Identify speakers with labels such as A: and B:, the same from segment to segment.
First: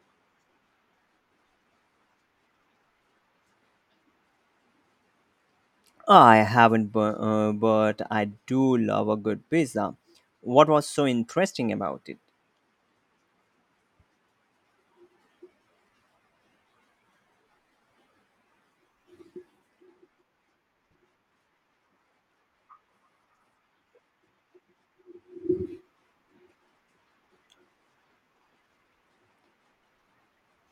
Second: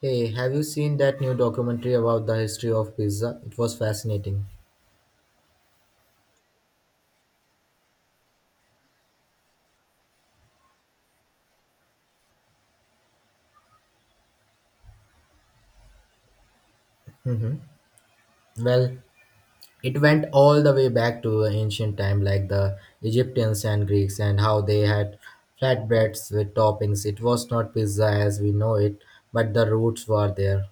A: Hey, have you seen that new documentary about the history of pizza? It was fascinating.
B: I haven't, but I do love a good pizza. What was so interesting about it?
A: Well, it went all the way back to ancient time like the Egyptians and Greeks and how they had flatbreads with toppings. It was not pizza as we know it, but the roots were there.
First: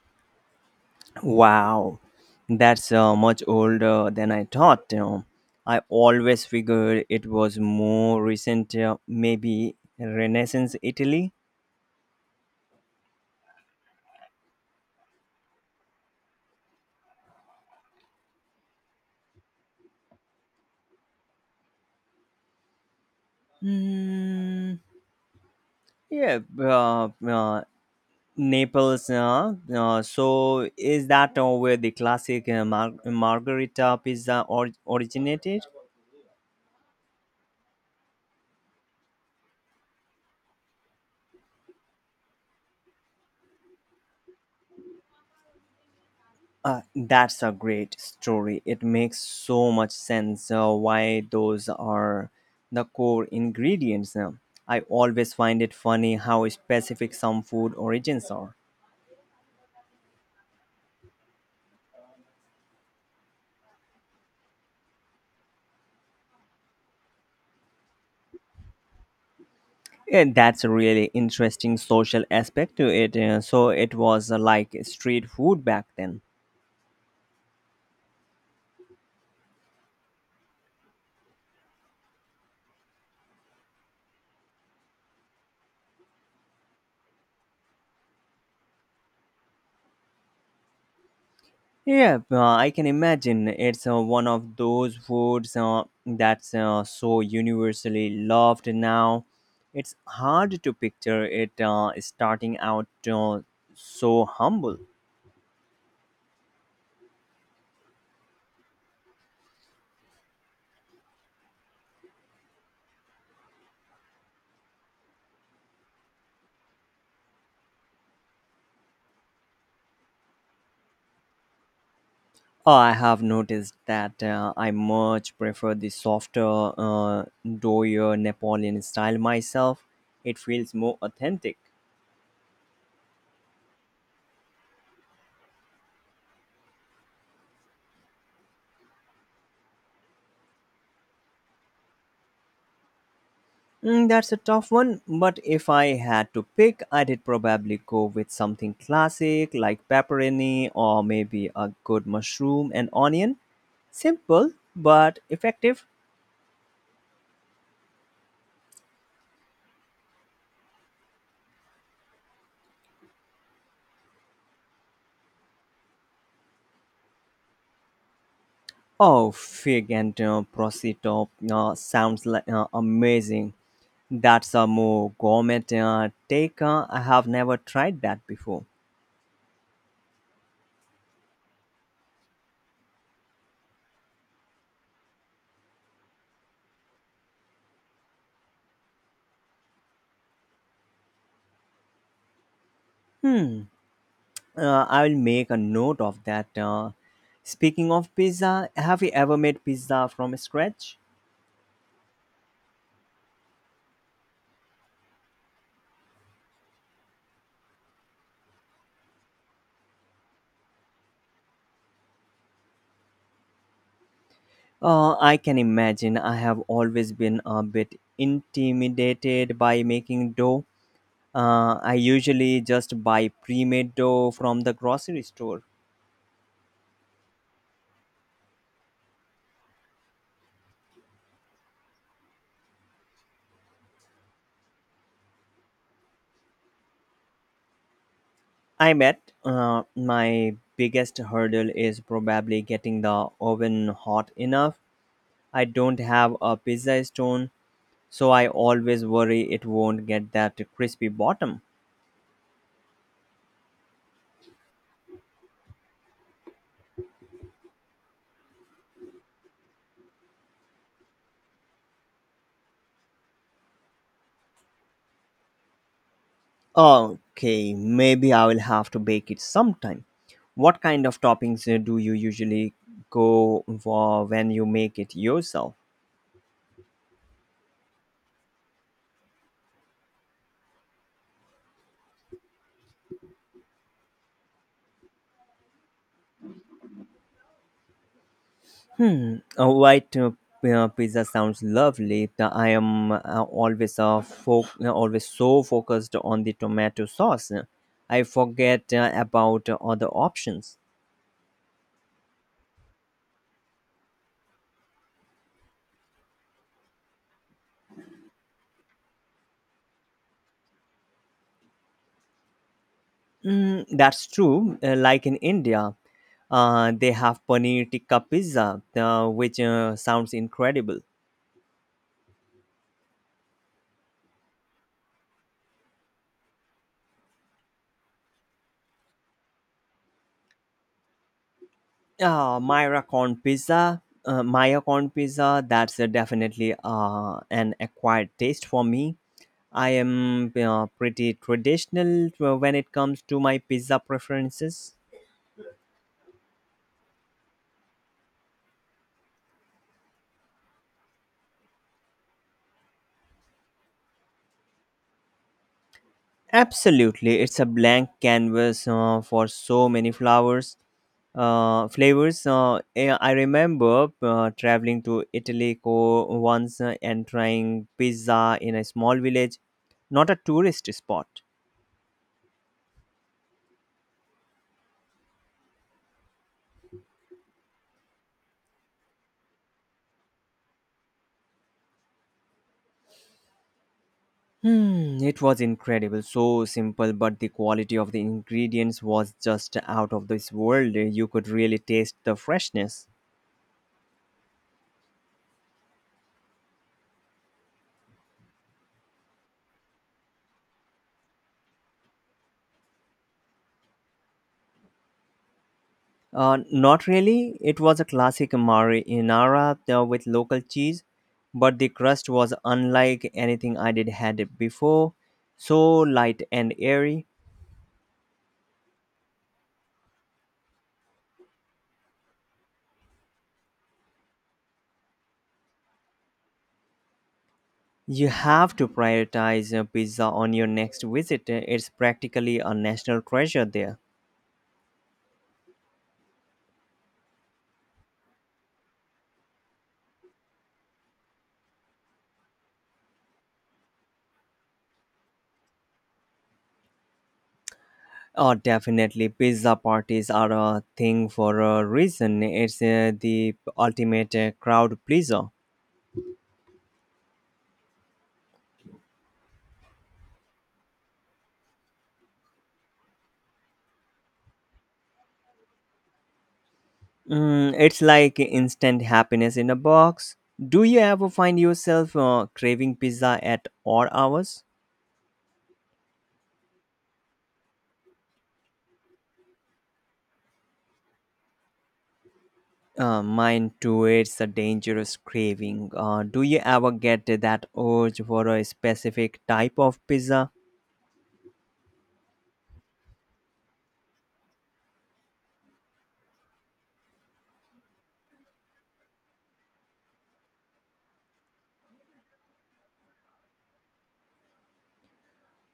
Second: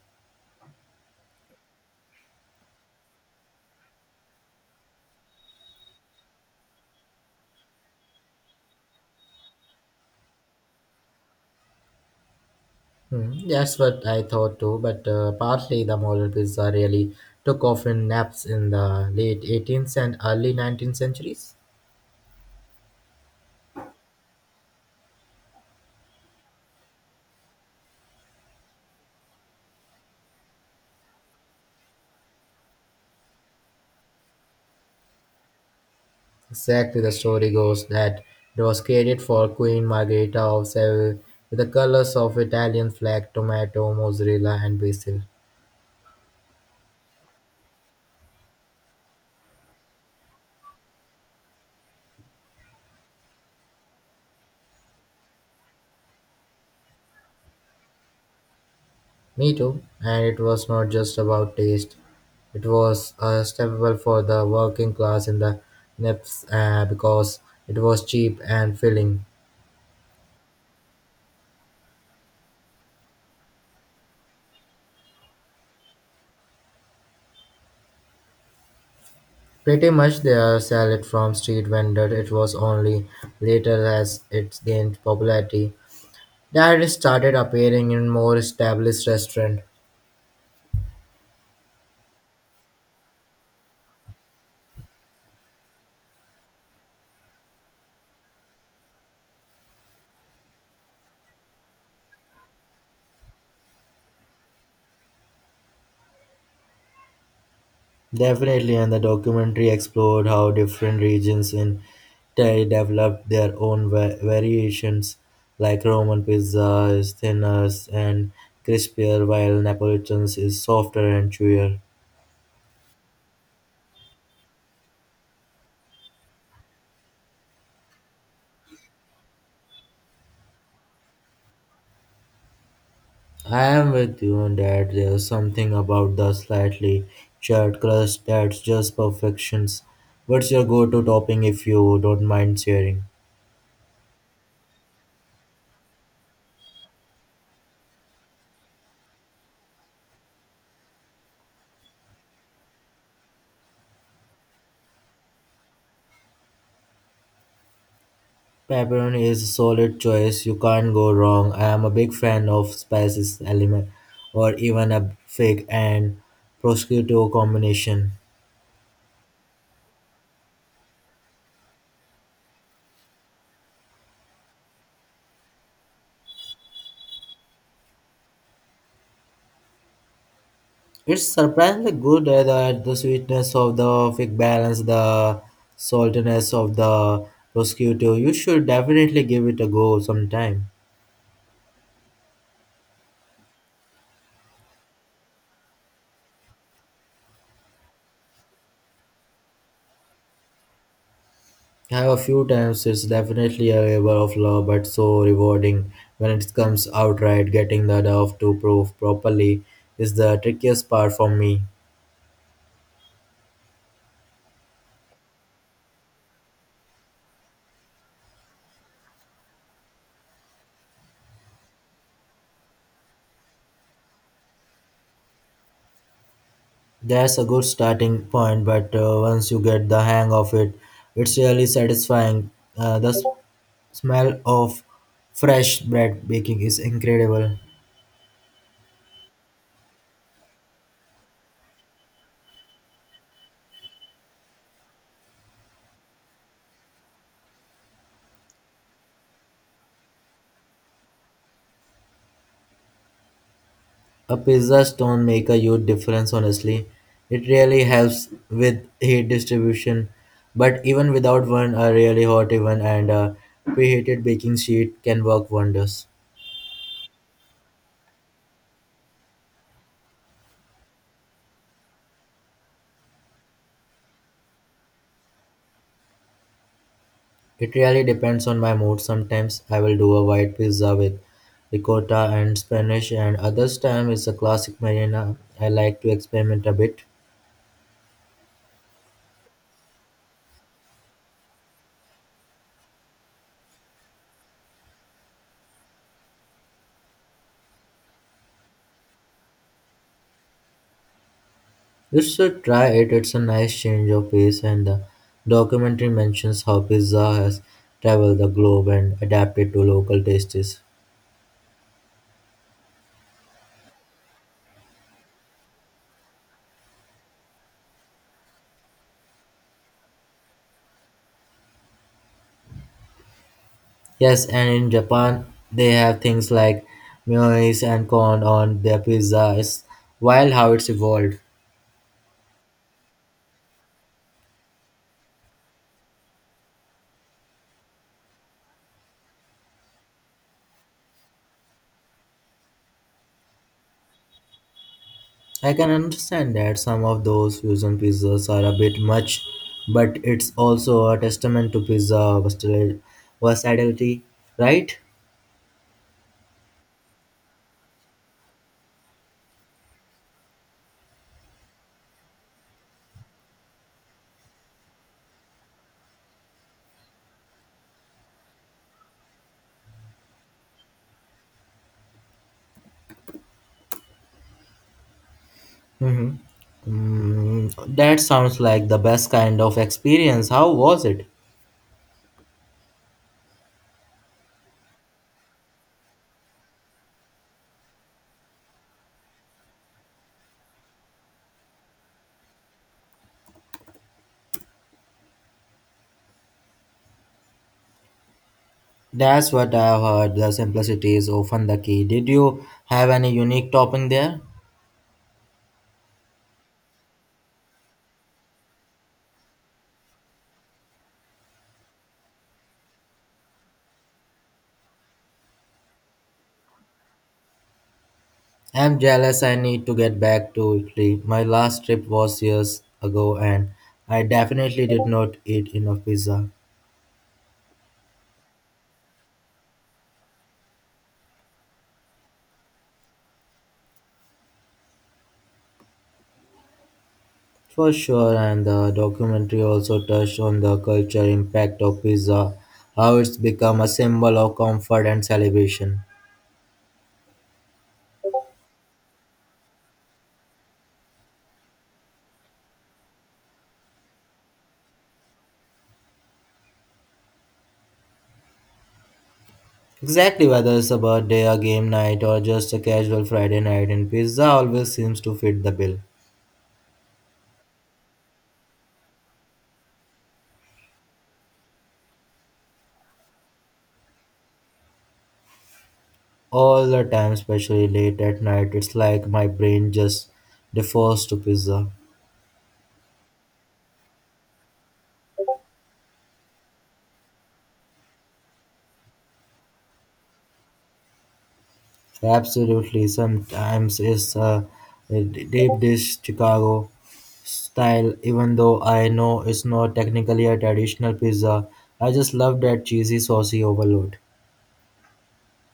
B: Wow, that's much older than I thought. I always figured it was more recent, maybe Renaissance Italy.
A: Hmm, that's what I thought too, but partly the modern pizza really took off in naps in the late 18th and early 19th centuries.
B: Mm, yeah, Naples. So, is that where the classic margarita pizza originated?
A: Exactly, the story goes that it was created for Queen Margherita of Seville with the colors of Italian flag, tomato, mozzarella, and basil.
B: That's a great story. It makes so much sense why those are the core ingredients. I always find it funny how specific some food origins are.
A: Me too. And it was not just about taste; it was a staple for the working class in the Nips because it was cheap and filling.
B: Yeah, that's a really interesting social aspect to it. So it was like street food back then.
A: Pretty much they sell it from street vendor. It was only later as it gained popularity that it started appearing in more established restaurants.
B: Yeah, I can imagine it's one of those foods that's so universally loved now. It's hard to picture it starting out uh, so humble.
A: Definitely, and the documentary explored how different regions in Italy developed their own variations, like Roman pizza is thinner and crispier, while Neapolitan's is softer and chewier.
B: I have noticed that I much prefer the softer, doughier Napoleon style myself. It feels more authentic.
A: I am with you on that. There's something about the slightly charred crust that's just perfections. What's your go-to topping if you don't mind sharing?
B: That's a tough one, but if I had to pick, I'd probably go with something classic like pepperoni or maybe a good mushroom and onion. Simple but effective.
A: Pepperoni is a solid choice, you can't go wrong. I am a big fan of spices element or even a fig and prosciutto combination.
B: Oh, fig and prosciutto sounds like, amazing. That's a more gourmet take. I have never tried that before.
A: It's surprisingly good that the sweetness of the fig balance the saltiness of the prosciutto. You should definitely give it a go sometime.
B: Hmm, I will make a note of that. Speaking of pizza, have you ever made pizza from scratch?
A: I have a few times it's definitely a labor of love but so rewarding when it comes out right, getting the dough to proof properly is the trickiest part for me.
B: I can imagine. I have always been a bit intimidated by making dough. I usually just buy pre made dough from the grocery store.
A: That's a good starting point, but once you get the hang of it, it's really satisfying. The smell of fresh bread baking is incredible.
B: I bet my biggest hurdle is probably getting the oven hot enough. I don't have a pizza stone, so I always worry it won't get that crispy bottom.
A: A pizza stone make a huge difference, honestly. It really helps with heat distribution, but even without one, a really hot oven and a preheated baking sheet can work wonders.
B: Okay, maybe I will have to bake it sometime. What kind of toppings do you usually go for when you make it yourself?
A: It really depends on my mood. Sometimes I will do a white pizza with ricotta and spinach, and others time it's a classic marina. I like to experiment a bit.
B: A white pizza sounds lovely. I am always always so focused on the tomato sauce. I forget about other options.
A: You should try it. It's a nice change of pace, and the documentary mentions how pizza has traveled the globe and adapted to local tastes.
B: That's true. Like in India, they have paneer tikka pizza, which sounds incredible.
A: Yes, and in Japan they have things like mayonnaise and corn on their pizza. It's wild how it's evolved.
B: Myra corn pizza. Maya corn pizza. That's definitely an acquired taste for me. I am pretty traditional when it comes to my pizza preferences.
A: I can understand that some of those fusion pizzas are a bit much, but it's also a testament to pizza versatility, right?
B: Absolutely, it's a blank canvas for so many flowers. Flavors. I remember traveling to Italy once and trying pizza in a small village, not a tourist spot.
A: Mm, that sounds like the best kind of experience. How was it?
B: It was incredible. So simple, but the quality of the ingredients was just out of this world. You could really taste the freshness.
A: That's what I've heard. The simplicity is often the key. Did you have any unique topping there?
B: Not really. It was a classic marinara with local cheese, but the crust was unlike anything I did had before. So light and airy.
A: I'm jealous. I need to get back to Italy. My last trip was years ago, and I definitely did not eat enough pizza.
B: You have to prioritize pizza on your next visit. It's practically a national treasure there.
A: For sure, and the documentary also touched on the cultural impact of pizza, how it's become a symbol of comfort and celebration.
B: Oh, definitely. Pizza parties are a thing for a reason. It's the ultimate crowd pleaser.
A: Exactly, whether it's a birthday, a game night, or just a casual Friday night, and pizza always seems to fit the bill.
B: It's like instant happiness in a box. Do you ever find yourself craving pizza at odd hours?
A: All the time, especially late at night, it's like my brain just defaults to pizza.
B: Mine too, it's a dangerous craving. Do you ever get that urge for a specific type of pizza?
A: Absolutely, sometimes it's a deep dish Chicago style, even though I know it's not technically a traditional pizza. I just love that cheesy, saucy overload.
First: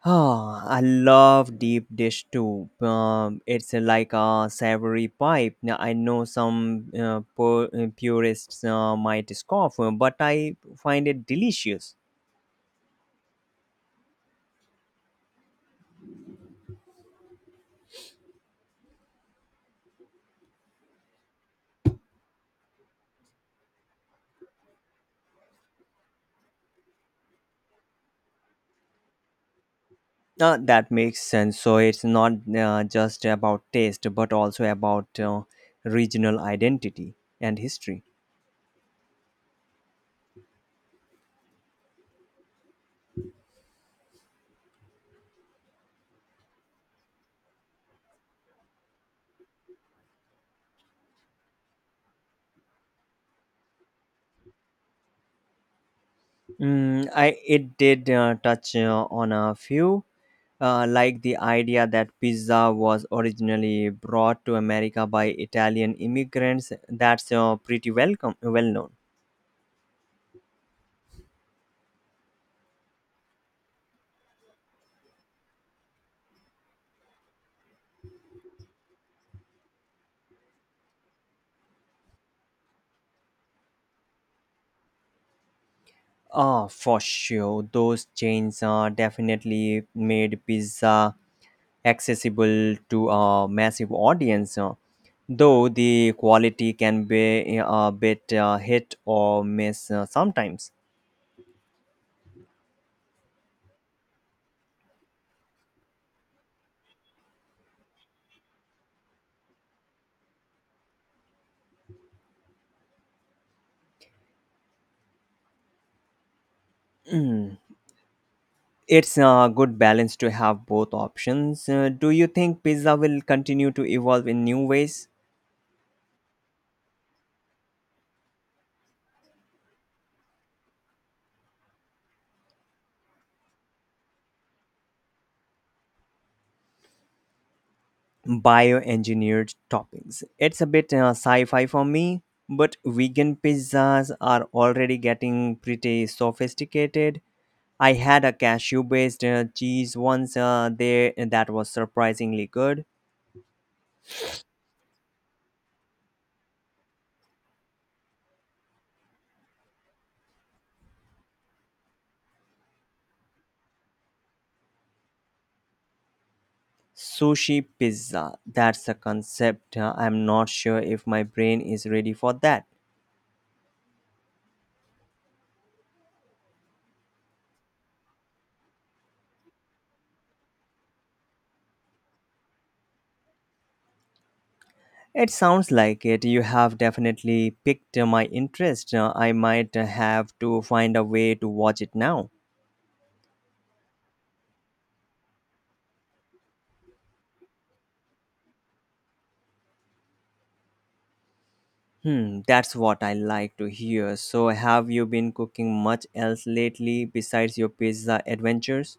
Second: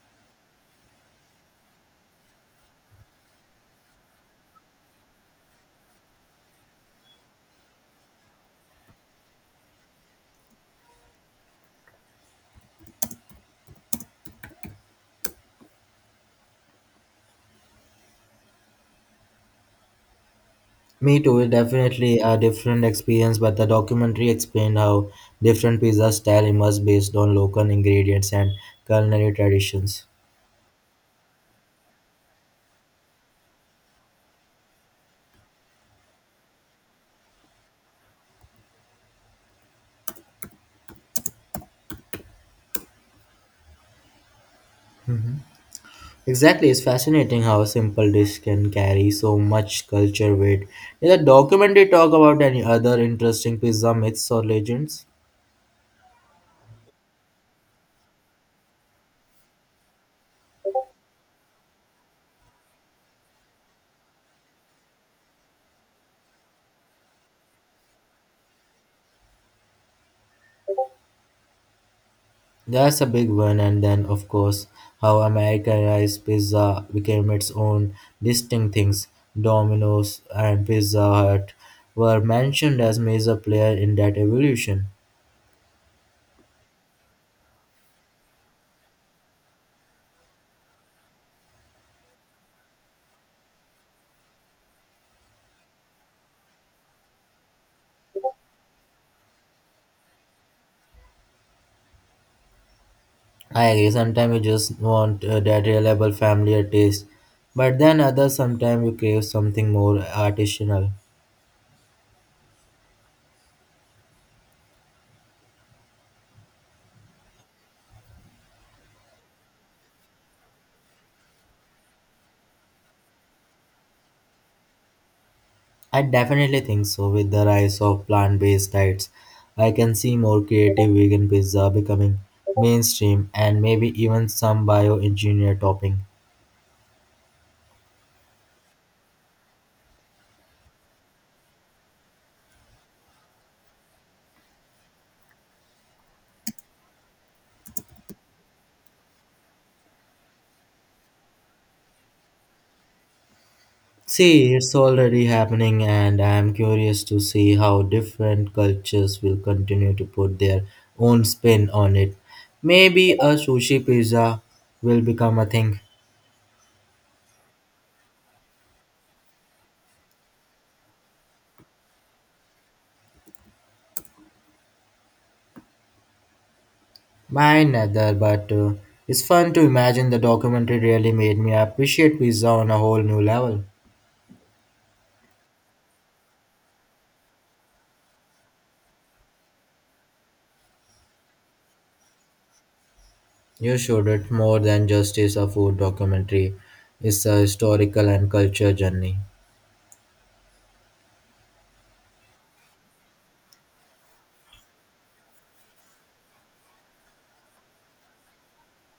B: Oh, I love deep dish too. It's like a savory pipe. Now, I know some purists might scoff, but I find it delicious.
A: Me too, it definitely a different experience, but the documentary explained how different pizza style emerge based on local ingredients and culinary traditions.
B: That makes sense. So it's not just about taste, but also about regional identity and history.
A: Exactly, it's fascinating how a simple dish can carry so much culture weight. In the documentary, talk about any other interesting pizza myths or legends.
B: I it did touch on a few like the idea that pizza was originally brought to America by Italian immigrants, that's pretty welcome, well known.
A: That's a big one, and then, of course, how Americanized pizza became its own distinct things. Domino's and Pizza Hut were mentioned as major player in that evolution.
B: Ah, for sure. Those chains definitely made pizza accessible to a massive audience, though the quality can be a bit hit or miss sometimes.
A: I agree, sometimes you just want that reliable familiar taste, but then others sometimes you crave something more artisanal.
B: Mm. It's a good balance to have both options. Do you think pizza will continue to evolve in new ways?
A: I definitely think so. With the rise of plant based diets, I can see more creative vegan pizza becoming mainstream and maybe even some bioengineered topping.
B: Bioengineered toppings. It's a bit sci fi for me, but vegan pizzas are already getting pretty sophisticated. I had a cashew based cheese once there that was surprisingly good.
A: See, it's already happening, and I am curious to see how different cultures will continue to put their own spin on it. Maybe a sushi pizza will become a thing.
B: Sushi pizza, that's a concept. I'm not sure if my brain is ready for that.
A: Mine neither, but it's fun to imagine the documentary really made me appreciate pizza on a whole new level.
B: It sounds like it. You have definitely piqued my interest. I might have to find a way to watch it now.
A: You should. It's more than just is a food documentary. It's a historical and culture journey.
B: That's what I like to hear. So, have you been cooking much else lately besides your pizza adventures?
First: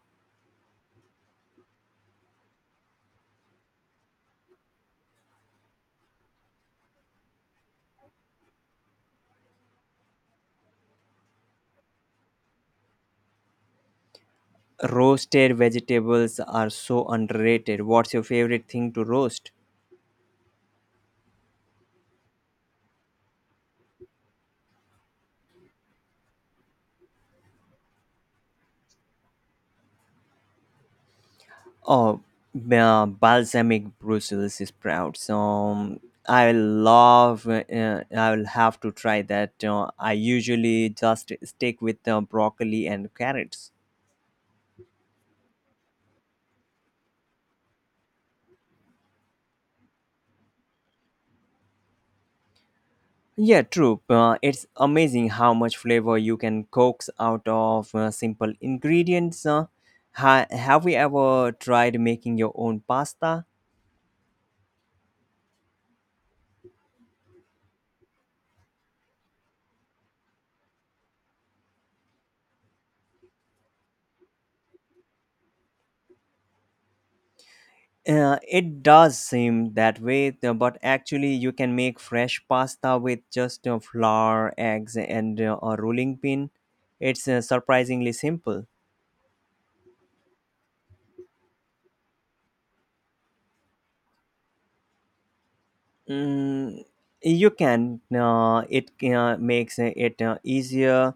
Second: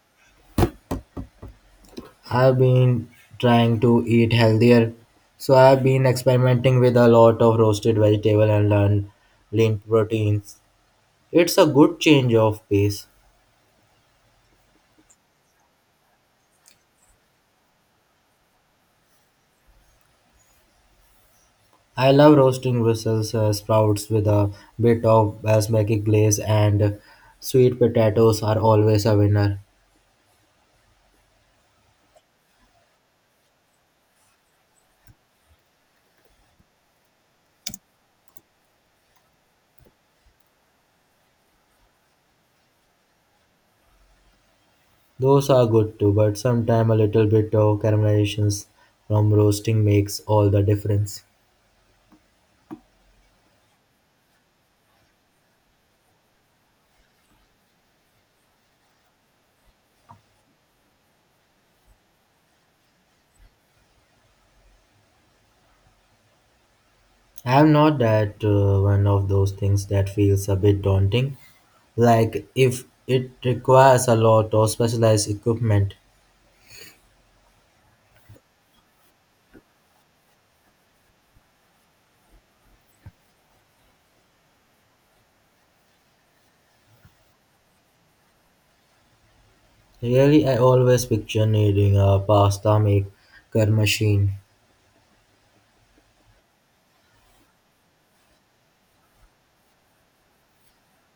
A: I've been trying to eat healthier, so I've been experimenting with a lot of roasted vegetable and learn lean proteins. It's a good change of pace.
B: Roasted vegetables are so underrated. What's your favorite thing to roast?
A: I love roasting Brussels sprouts with a bit of basmati glaze and sweet potatoes are always a winner.
B: Oh, balsamic Brussels sprouts. I love. I will have to try that. I usually just stick with broccoli and carrots.
A: Those are good too, but sometimes a little bit of caramelization from roasting makes all the difference.
B: Yeah, true. It's amazing how much flavor you can coax out of simple ingredients. Have you ever tried making your own pasta?
A: I'm not that one of those things that feels a bit daunting, like if it requires a lot of specialized equipment.
B: It does seem that way, but actually, you can make fresh pasta with just flour, eggs, and a rolling pin. It's surprisingly simple.
A: Really, I always picture needing a pasta maker machine.
B: Mm, you can. It makes it easier,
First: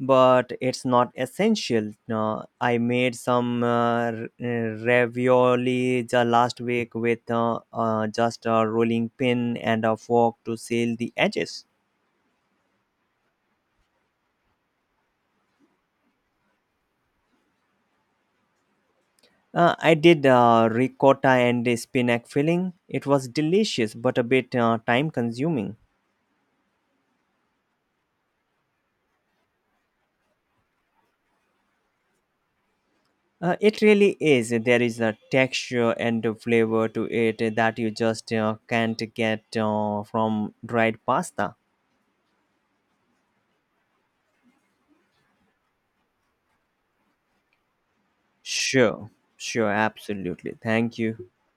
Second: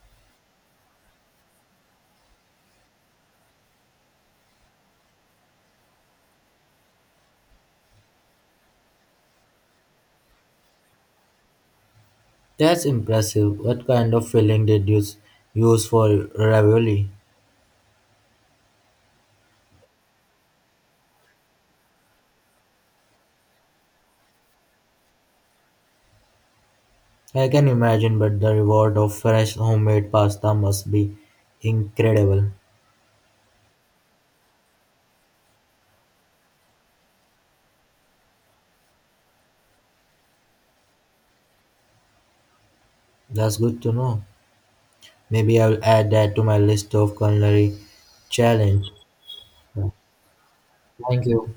B: but it's not essential. I made some r- uh, ravioli the last week with just a rolling pin and a fork to seal the edges.
A: That's impressive. What kind of filling did you use for ravioli?
B: I did ricotta and a spinach filling. It was delicious, but a bit time consuming.
A: I can imagine, but the reward of fresh homemade pasta must be incredible.
B: It really is. There is a texture and a flavor to it that you just can't get from dried pasta.
A: That's good to know. Maybe I'll add that to my list of culinary challenge.
B: Sure, sure, absolutely. Thank
A: Thank
B: you.
A: you.